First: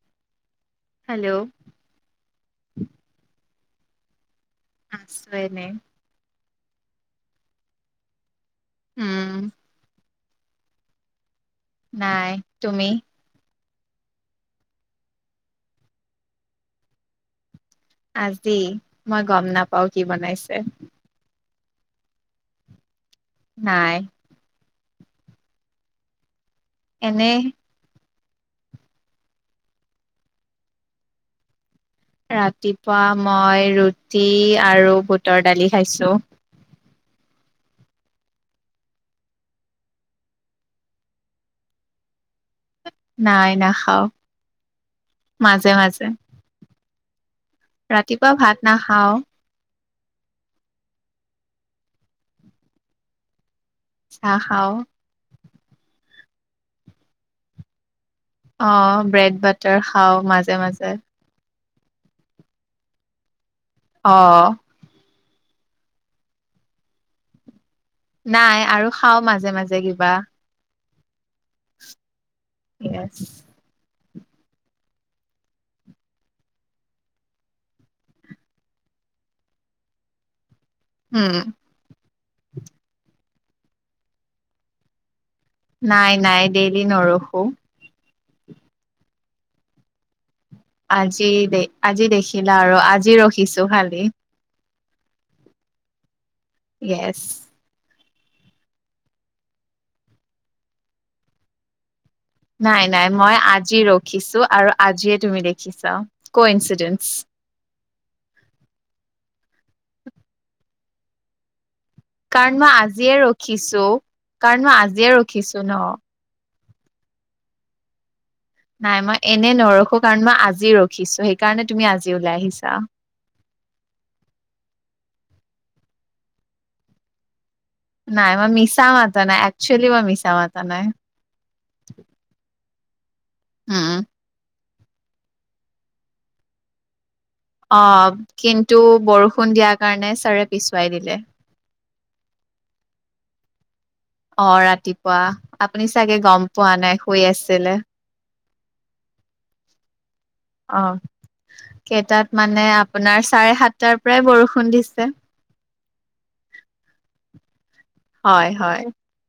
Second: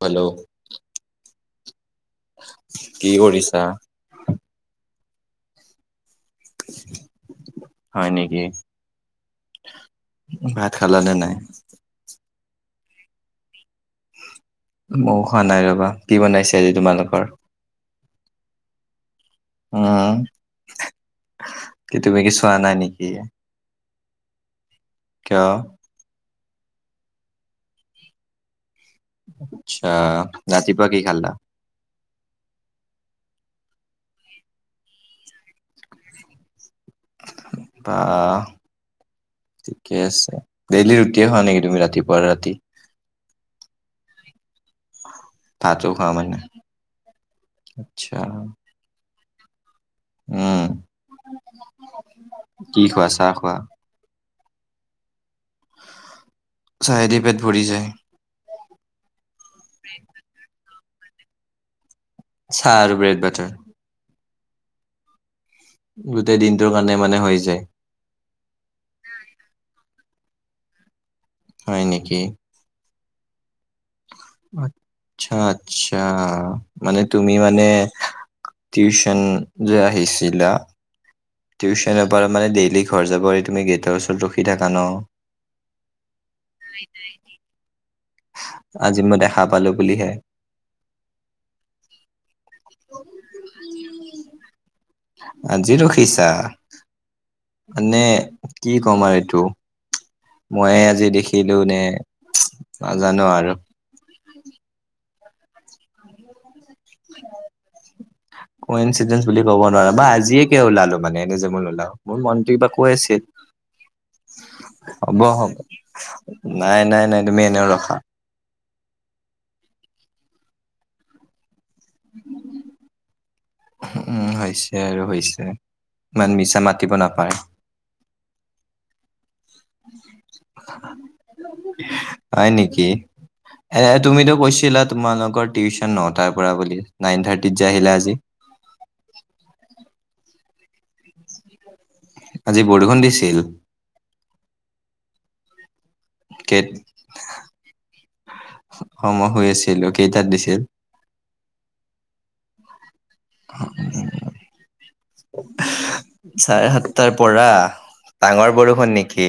Hello. Hello কি কৰিছা? আছোঁ এনেই। হয় নেকি। উম। ভাত খালা নে নাই? নাই তুমি? মই খোৱা নাই ৰবা কি বনাইছে আজি তোমালোকৰ? আজি মই গম নাপাওঁ কি বনাইছে। কেতিয়াবা কিছু আনা নেকি! নাই। কিয়? এনেই- আচ্ছা ৰাতিপুৱা কি খালা? ৰাতিপুৱা মই ৰুটি আৰু বুটৰ দালি খাইছো। বাহ ঠিকে আছে ডেইলি ৰুটিয়ে খোৱা নেকি তুমি ৰাতিপুৱা ৰাতি নাই না খাওঁ। ভাতো খাও মানে আচ্ছা, ৰাতিপুৱা ভাত নাখাওঁ। উম, কি খোৱা চাহ খোৱা নাখাওঁ। চাহে দি পেট ভৰি যায়। অ ব্ৰেড বাটাৰ খাও মাজে মাজে চাহ আৰু ব্ৰেড বাটাৰ অৱ গোটেই দিনটোৰ কাৰণে মানে হৈ যায়। নাই আৰু খাও মাজে মাজে কিবা। হয় নেকি? [unintelligible] আচ্ছা আচ্ছা মানে তুমি মানে- টিউচন যে আহিছিলা উম টিউশ্যনৰ পৰা মানে ডেইলি ঘৰ যাবৰে তুমি গেটৰ ওচৰত ৰখি থাকা ন। নাই নাই ডেইলি নৰখো। আজি মই দেখা পালো বুলিহে- আজি দে আজি দেখিলা আৰু আজি ৰখিছো খালি। আজি ৰখিছা- য়েছ। মানে কি কম আৰু এইটো, মই আজি দেখিলো নে। নাই নাই নাজানো মই আৰু আজি ৰখিছো আৰু আজিয়ে তুমি দেখিছা কৌই ইচ- কৌ ইনঞ্চিডেন বুলি ক'ব ন- বা বা আজিয়ে কিয় ওলালো মানে এনে যে মান ওলাও মোৰ মনটো কাৰণ কিবা মই কৈ আজিয়ে আছে, ৰখিছো কাৰণ মই আজিয়ে হ'ব হ'ব- ৰখিছো ন নাই নাই নাই তুমি এনেও ৰখা। নাই মই এনেই নৰখো কাৰণ মই আজি ৰখিছো সেইটো। কাৰণে তুমি আজি ওলাই আহিছা। উম হৈছে আৰু হৈছে ইমান মিছা মাতিব নাপাই। নাই মই মিছা মতা নাই একচুৱেলি মাৰ মিছা মতা নাই কি হে উম হে তুমিতো কৈছিলা তোমালোকৰ টিউচন নটাৰ পৰা বুলি- নাইন থাৰ্টিত যে অ আহিলা আজি কিন্তু বৰষুণ দিয়াৰ কাৰণে ছাৰে পিছুৱাই দিলে। আজি বৰষুণ দিছিল অৱ ৰাতিপুৱা- আপুনি চাগে গম কেই পোৱা নাই শুই আছিলে। অৱ মই শুই আছিলো। কেইটাত দিছিল? অহ কেইটাত মানে আপোনাৰ চাৰে সাতটাৰ পৰাই বৰষুণ দিছে। চাৰে সাতটাৰ পৰা ডাঙৰ হয় হয় বৰষুণ নেকি?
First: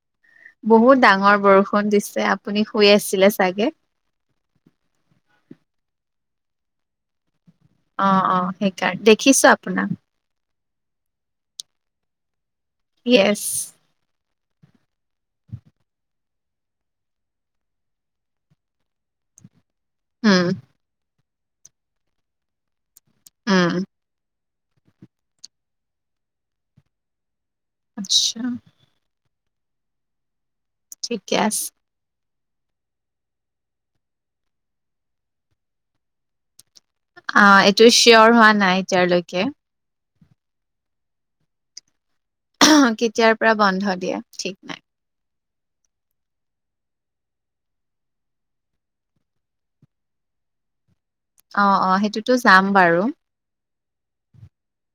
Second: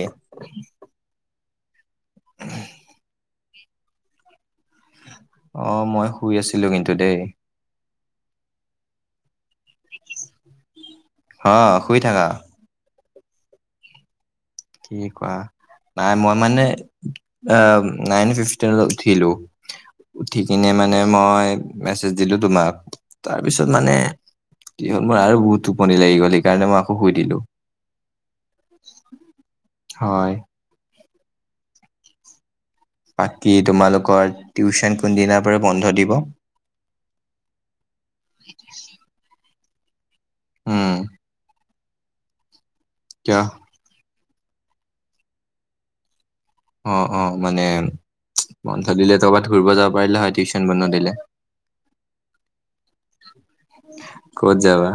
বহুত ডাঙৰ বৰষুণ। দিছে আপুনি শুই আছিলে চাগে অ মই শুই আছিলো কিন্তু দেই অ অ সেইকাৰণে দেখিছো আপোনাক অ শুই থাকা। য়েছ। কি কোৱা নাই মই মানে অ নাইন ফিভতীত উঠিলোঁ। উঠি উম কিনে মানে মই মেছেজ দিলো তোমাক তাৰপিছত উম মানে কি হল মোৰ আৰু বহুত টোপনি লাগি গ'ল সেইকাৰণে মই আকৌ শুই দিলো। আচ্ছা। হয়। ঠিকে আছে। বাকী তোমালোকৰ টিউচন কোনদিনাৰ পৰা বন্ধ দিব? অ এইটো চিয়ৰ হোৱা নাই এতিয়ালৈকে। উম- কেতিয়াৰ কিয় পৰা বন্ধ দিয়া ঠিক নাই। অ অ মানে বন্ধ দিলে ক'বাত ফুৰিব যাব পাৰিলে হয় টিউশচন বন্ধ দিলে? অ অ সেইটোতো যাম বাৰু। ক'ত যাবা?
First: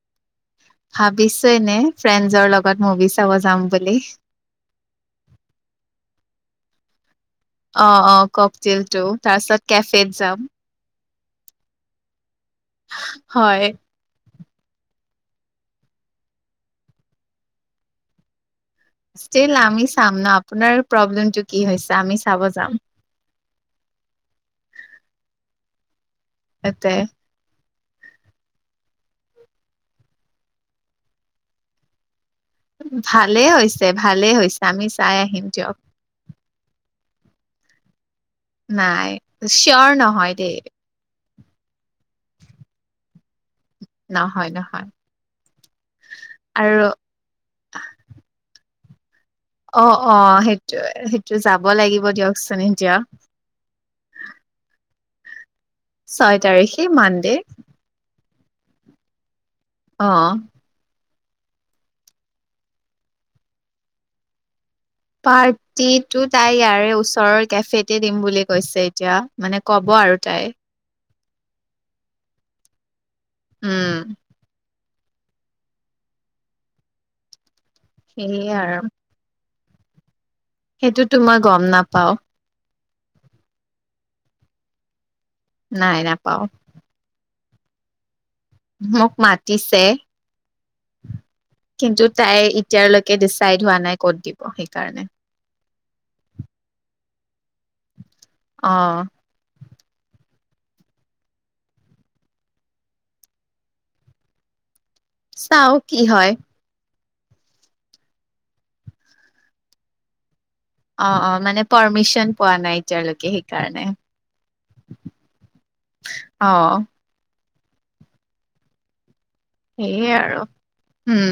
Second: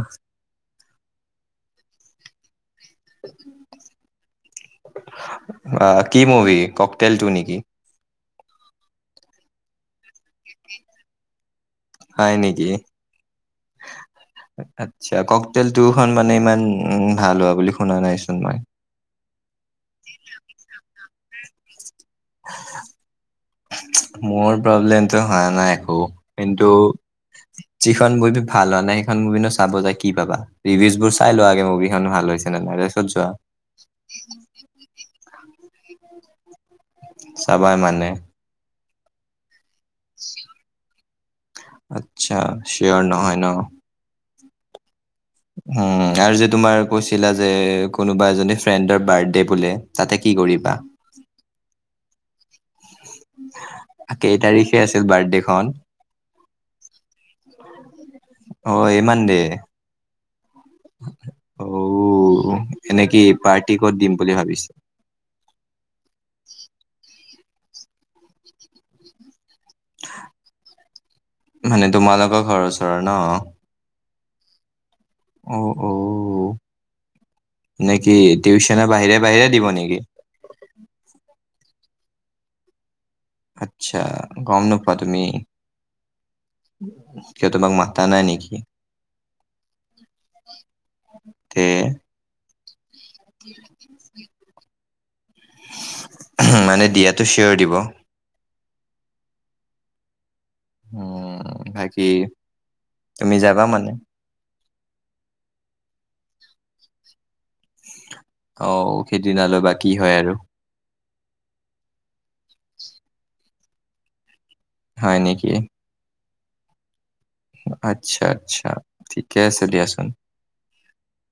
ভাবিছো এনে ফ্ৰেণ্ডছৰ লগত মুভি চাব যাম বুলি। আহ কি মুভি ককটেল টু নেকি? অ অ ককটিলটো তাৰপিছত কেফেত যাম। হয় নেকি? হয় আচ্ছা ককতেল খন মানে ইমান উ ভাল হোৱা বুলি শুনা নাইচোন মই। ইষ্টিল আমি চাম ন আপোনাৰ প্ৰব্লেম টো কি হৈছে? আমি চাব যাম মোৰ প্ৰব্লেমটো হোৱা নাই একো। কিন্তু তাতে যিখন মুভি ভাল হোৱা নাই সেইখন মুভিনো চাব যে কি পাবা ৰিভিউজ বোৰ চাই লোৱাগে মুভিখনো ভাল হৈছে নে নাই তাৰপিছত যোৱা। ভালেই হৈছে ভালেই হৈছে আমি চাই আহিম দিয়ক। চাবাই মানে? নাই চিয়ৰ নহয় দেই। আচ্ছা চিয়ঁৰ আৰু নহয় ন? নহয় নহয়। উম আৰু যে তোমাৰ কৈছিলা যে কোনোবা এজনী ফ্ৰেণ্ডৰ বাৰ্থ ডে বোলে অ অ তাতে কি কৰিবা? সেইটো সেইটো যাব লাগিব দিয়কচোন এতিয়া কেই তাৰিখে আছিল বাৰ্থডেখন? ছয় তাৰিখে মানডে। অ এই মানডে। অ অ এনে কি পাৰ্টি কত দিম বুলি ভাবিছে? পাৰ্টিটো তাই ইয়াৰে ওচৰৰ কেফেতে দিম বুলি কৈছে এতিয়া মানে ক'ব আৰু তাই। মানে তোমালোকৰ ঘৰৰ ওচৰৰ ন? উম অ অ নেকি সেয়ে আৰু টিউচনৰ বাহিৰে বাহিৰে দিব নেকি? নেকি? সেইটোতো মই গম নাপাও। আচ্ছা গম নোপোৱা তুমি। নাই নাপাও। সিয়হ তোমাক মাতা নাই নেকি? মোক মাতিছে তে কিন্তু তাই এতিয়াৰলৈকে ডিচাইড হোৱা নাই ক'ত দিব সেইকাৰণে। মানে দিয়াটো চিঞৰ দিব। অহ উ বাকী তুমি যাবা মানে? চাও কি হয়। অ সেইদিনালৈ বা কি হয় আৰু? অ অ মানে পাৰ্মিশন পোৱা নাই এতিয়ালৈকে সেইকাৰণে হয় নেকি? অ আচ্ছা আচ্ছা ঠিক থিকে আছে দিয়াচোন। সেয়ে আৰু উম,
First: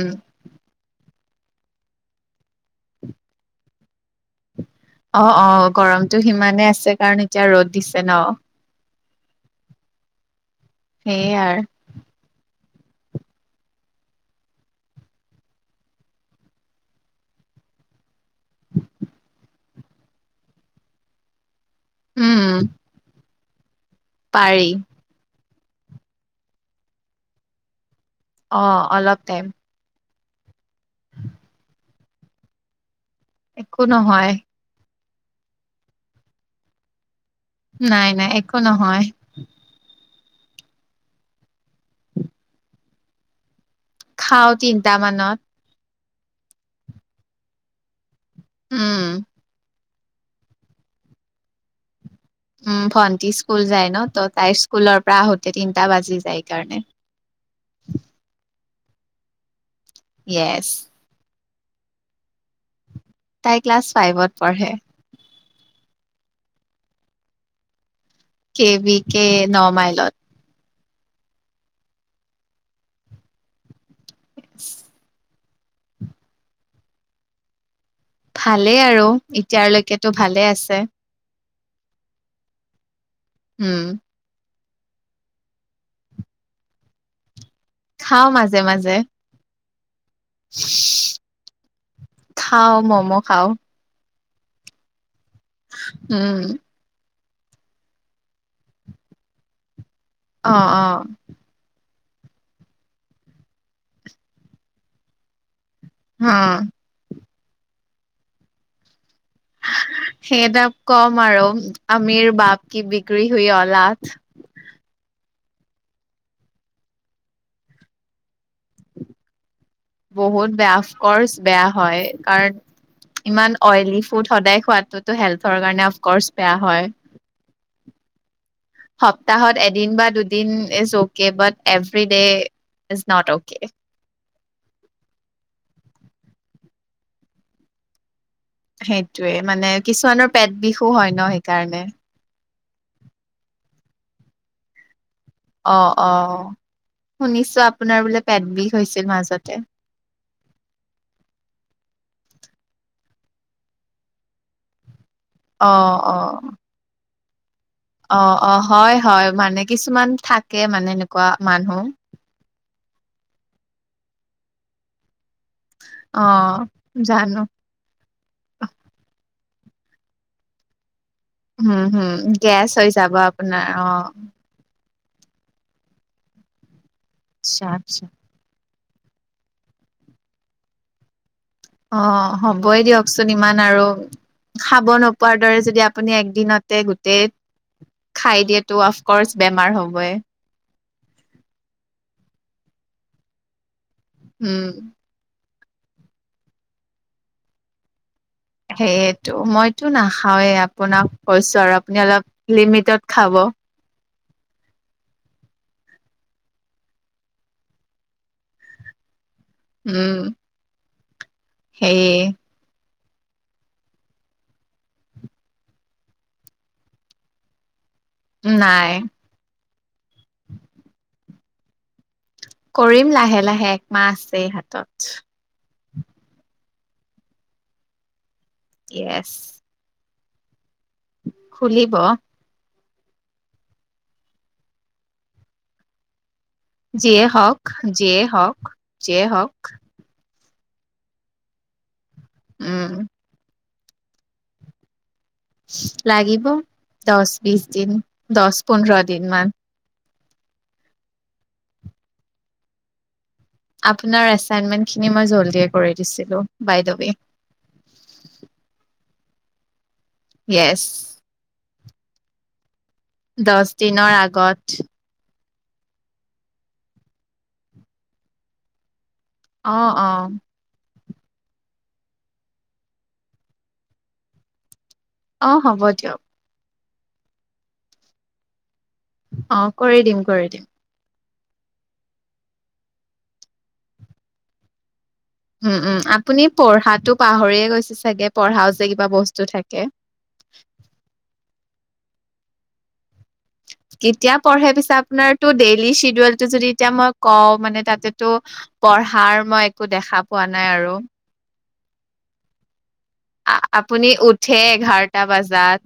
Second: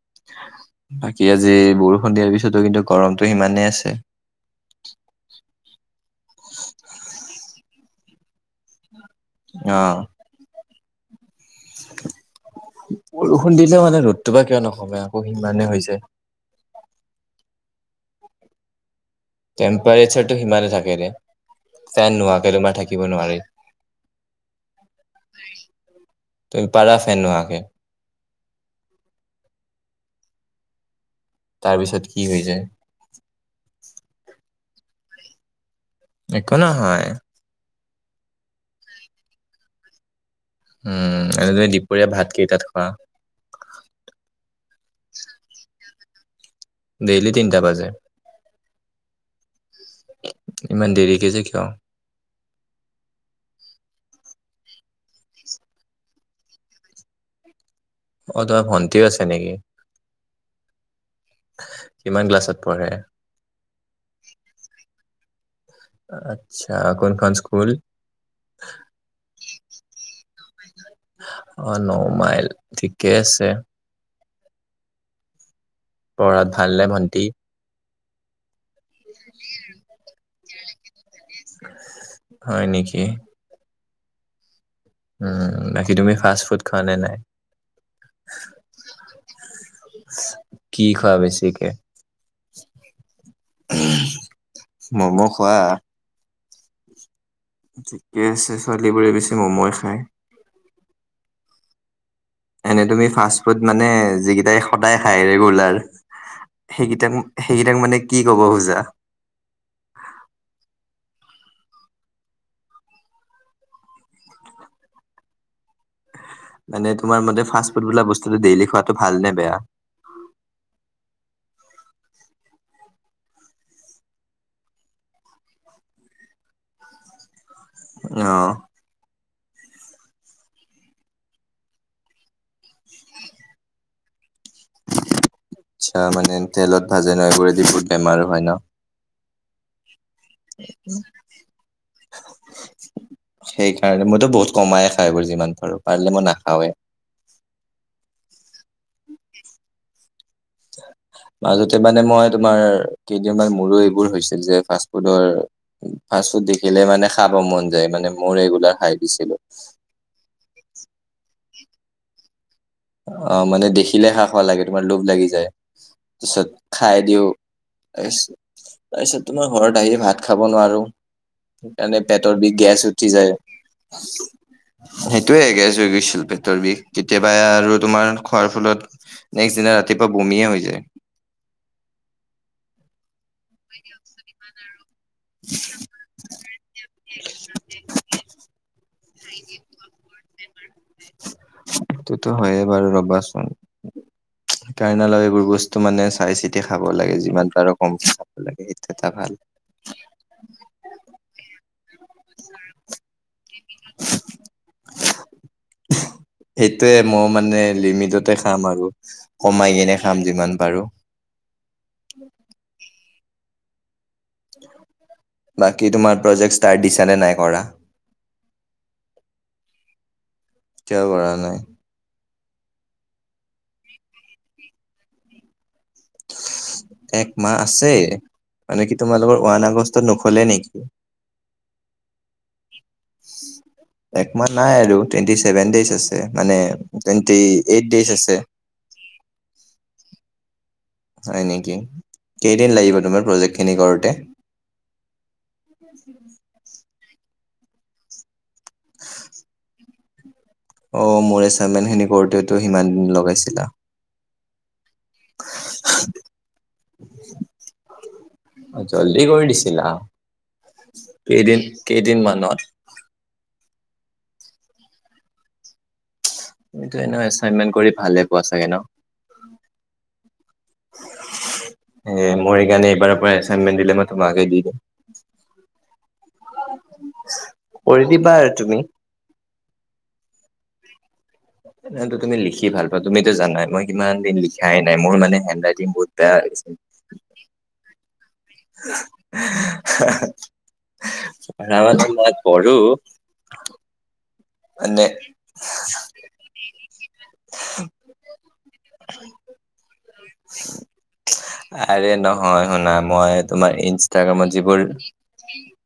আজি বৰষুণ দিয়াৰ পিছতো কিন্তু গৰমটো সিমানেই আছে অ অ গৰমটো সিমানেই আছে কাৰণ এতিয়া ৰ'দ দিছে ন আহ সেইয়ে আৰু [inaudible] বৰষুণ দিলেও মানে ৰ'দটোৰ পৰা কিয় নকমে আকৌ সিমানে যায় [inaudible] [inaudible] টেম্পাৰেচাৰটো সিমানে থাকে নে, ফেন উম, নোহোৱাকে তোমাৰ থাকিব নোৱাৰি পাৰি তুমি পাৰা ফেন নোহোৱাকে? অ', অলপ টাইম তাৰ পিছত কি হৈ যায় একো নহয়। একো নহয়। নাই নাই একো নহয়। উম এনে তুমি দুপৰীয়া ভাত কেইটাত খোৱা? খাওঁ তিনটা মানত। ডেইলি তিনিটা বাজে। উম। ইমান দেৰিকে যে কিয়? উম ভন্টি স্কুল যায় ন, ত তাইৰ স্কুলৰ পৰা আহোতে তিনটা বাজি যায় কাৰণে। অ তোমাৰ ভন্টিও আছে নেকি? ইয়েছ। কিমান ক্লাছত পঢ়ে? তাই ক্লাছ ফাইভত পঢ়ে। আচ্ছা কোনখন স্কুল? কে বি কে ন মাইলত। অ ন মাইল ঠিকে আছে। এক [inaudible] পঢ়াত ভাল নে ভণ্টি? ভালেই আৰু এতিয়ালৈকেতো ভালে আছে। হয় নেকি! উম। উম বাকী তুমি ফাষ্ট ফুড খোৱা নে নাই? খাওঁ মাজে মাজে। কি খোৱা বেছিকে? খাওঁ মম খাওঁ। মম খোৱা উম। ঠিকে আছে ছোৱালী বোৰে বেছি ম'ময় খায়। অ অ এনে তুমি ফাষ্ট ফুড মানে যিকেইটাই সদায় খায় ৰেগুলাৰ হুম, সেইকেইটাক সেইকেইটাক মানে কি কব খুজা? সেইটাক কম আৰু আমিৰ বাপ কি বিক্ৰী হুই অলাড। মানে তোমাৰ মতে ফাষ্ট ফুড বোলা বস্তুটো ডেইলি খোৱাতটো ভাল নে বেয়া? বহুত বেয়া অফকৰ্চ বেয়া হয়। কাৰণ, ইমান অইলী ফুড সদায় খোৱাটোতো হেলথৰ কাৰণে অফকৰ্চ বেয়া হয়। অহ। সপ্তাহত এদিন বা দুদিন each okay but everyday is not okay. আচছা মানে তেলত ভাজে ন এইবোৰো দি বেমাৰো হয় ন। সেইটোয়ে মানে কিছুমানৰ পেট বিষো হয় ন সেইকাৰণে। মইত বহু কমায় অ অ শুনিছোঁ আপোনাৰ বোলে পেট বিষ হৈছিল মাজতে। মাজতে মানে মই তোমাৰ কেইদিনমান মোৰো এইবোৰ হৈছিল যে ফাষ্ট অ অ ফাষ্ট ফুড দেখিলে মানে খাব মন। যায় মানে অ মোৰ অ ৰেগুলাৰ খাই হয় হয়। দিছিলো। মানে কিছুমান থাকে মানে এনেকুৱা মানুহ। অ মানে দেখিলে খাও খাও লাগে তোমাৰ লোভ লাগি যায়। অ তাৰপিছত খাই দিওঁ জানো তাৰ তাৰপিছত, মই ঘৰত আহি ভাত খাব নোৱাৰোঁ। হম সেইকাৰণে হম পেটৰ বিষ গেছ হৈ উঠি যাব যায়। আপোনাৰ অ সেইটোয়ে গেছ হৈ গৈছিল পেটৰ বিষ কেতিয়াবা আচ্ছা আৰু আচ্ছা তোমাৰ খোৱাৰ, ফলত নেক্সট দিনা ৰাতিপুৱা বমিয়ে হৈ যায়। অ হ'বই দিয়কচোন ইমান আৰু খাব- পোৱাৰ দৰে যদি আপুনি একদিনতে গোটেই খাই দিয়েটো অফকচ বেমাৰ হ'বই। সেইটোতো হয়ে বাৰু ৰবাচোন, উম কাইনা লাগ এইবোৰ বস্তু- টো মানে চাই চিতি খাব লাগে যিমান পাৰ কম। সেইয়েতো, মইতো নাখাওৱেই আপোনাক কৈছোঁ আৰু আপুনি- অলপ লিমিটত খাব। [unintelligible] সেইটোয়ে মই মানে লিমিটতে খাম আৰু। কমাই কিনে খাম যিমান পাৰোঁ। সেইয়ে। বাকী তোমাৰ প্ৰজেক্ট ষ্টাৰ্ট দিছানে নাই কৰা? নাই। কিয় কৰা নাই? কৰিম লাহে লাহে একমাহ আছেই হাতত। এক মাহ আছে, মানে কি য়েছ তোমালোকৰ ওৱান আগষ্টত নুখুলে নেকি? খুলিব। একমাহ নাই আৰু টুৱেন্টি ছেভেন ডেইজ আছে। মানে যিয়ে টুৱেন্টি হওক এইট ডেইজ যিয়ে আছে। হওক যিয়ে হওক হয় নেকি। কেইদিন উম লাগিব তোমাৰ প্ৰজেক্টখিনি কৰোঁতে? [inaudible] লাগিব দহ বিশ দিন, দহ পোন্ধৰ দিন মান। অ মোৰ এচাইনমেট খিনি কৰোঁতে টো সিমান দিন লগাইছিল। আপোনাৰ এচাইনমেট। খিনি মই জল্দিয়ে কৰি দিছিলোঁ বাইদৱে। কি কৰি দিছিলা। কেইদিন কেইদিনমানত? দহ দিনৰ আগত। তুমিতো এনে এচাইনমেন্ট কৰি ভালে পোৱা চাগে ন? অ অ এ মোৰ সেইকাৰণে এইবাৰৰ পৰা এচাইনমেট দিলে মই তোমাকে দি দিম। অ হ'ব দিয়ক কৰি দিবা আৰু তুমি। অ কৰি দিম কৰি দিম। সেইটো তুমি লিখি ভাল পোৱা। তুমিতো জানাই মই কিমান দিন লিখাই নাই। মোৰ মানে হেণ্ড উম ৰাইটিং উম, বহুত বেয়া আপুনি হৈ গৈছে। পঢ়াতো পাহৰিয়ে গৈছে চাগে। পঢ়া যে কিবা বস্তু থাকে পঢ়া পঢ়ো কি এতিয়া পঢ়ে হিচাপ মানে নাই আপোনাৰ টো ডেইলি শ্বিডিউল টো যদি এতিয়া মই কওঁ মানে তাতে টো পঢ়া তাৰ মই একো দেখা পোৱা নাই আৰু আৰে নহয় শুনা মই তোমাৰ আপুনি ইনষ্টাগ্ৰামত উঠে যিবোৰ এঘাৰটা বজাত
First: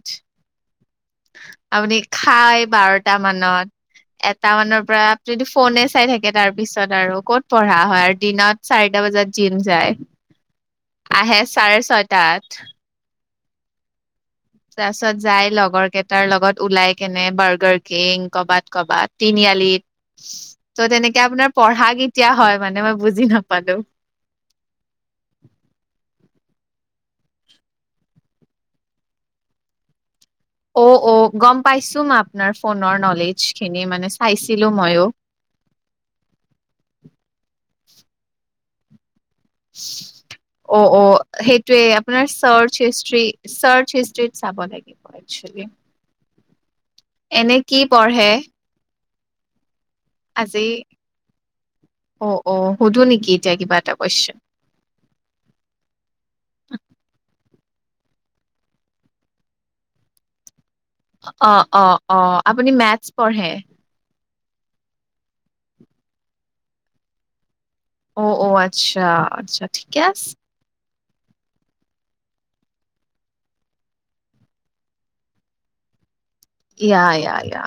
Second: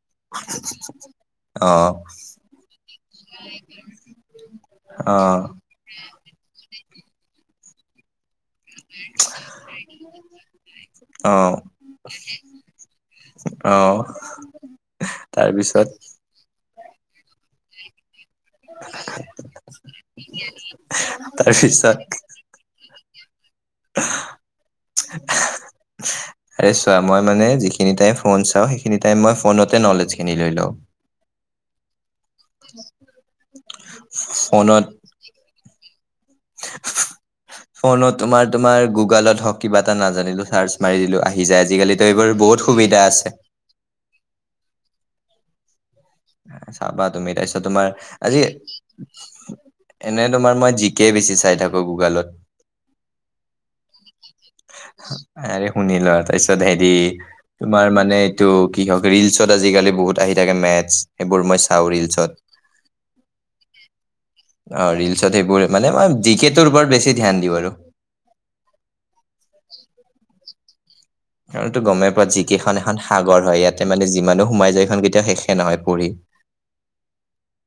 অ আপুনি খাই বাৰ এটা মানত এটা মানৰ পৰা অ যদি ফোনে চাই থাকে তাৰ তাৰ পিছত আৰু ক'ত পঢ়া হয় আৰু দিনত। চাৰিটা বজাত জিম যায় অ আহে চাৰে ছয় তাত। অহ তাৰ পিছত যাই লগৰ কেইটাৰ লগত ওলাই কেনে বাৰ্গাৰ কিং কৰবাত কৰবাত তিনিআলিত ত' তেনেকে আপোনাৰ পঢ়া তাৰপিছত কেতিয়া হয় মানে ম বুজি নাপালো আৰে চোৱা মই মানে যিখিনি টাইম ফোন চাওঁ সেইখিনি টাইম মই ফোনতে নলেজ শ অ অ গম পাইছো মই আপোনাৰ ফোনৰ নলেজ খিনি মানে চাইছিলোঁ ফোনত ময়ো ফোনত তোমাৰ তোমাৰ গুগলত হক কিবা এটা নাজানিলো চাৰ্চ অ', মাৰি অ', দিলো আহি যাই সেইটোয়ে আজিকালিতো আপোনাৰ এইবাৰ বহুত চাৰ্চ সুবিধা হিষ্ট্ৰী আছে চাৰ্চ হিষ্ট্ৰীত চাব লাগিব একচ চাবা তুমি তাৰপিছত তোমাৰ আজি এনে তোমাৰ আজি? মই জিকে বেছি চাই থাকো গুগলত অ', অ', সুধো নেকি এতিয়া কিবা এটা কুৱেশন? আৰে শুনিল তাৰপিছত হেৰি তোমাৰ মানে এইটো কি হক ৰিলচত আজিকালি বহুত আহি থাকে মেথ অ অ অ আপুনি মেথছ পঢ়ে অ ৰিলচত সেইবোৰ মানে মই যিকে টোৰ ওপৰত বেছি ধ্যান দিও আৰু অ', অ', আচ্ছা আচ্ছা ঠিকে আছে কাৰণ গমে পোৱা জিকে খন এখন সাগৰ হয় ইয়াতে মানে যিমানো সোমাই যায় সেখন কেতিয়াও শেষে নহয় পঢ়ি ইয়া ইয়া ইয়া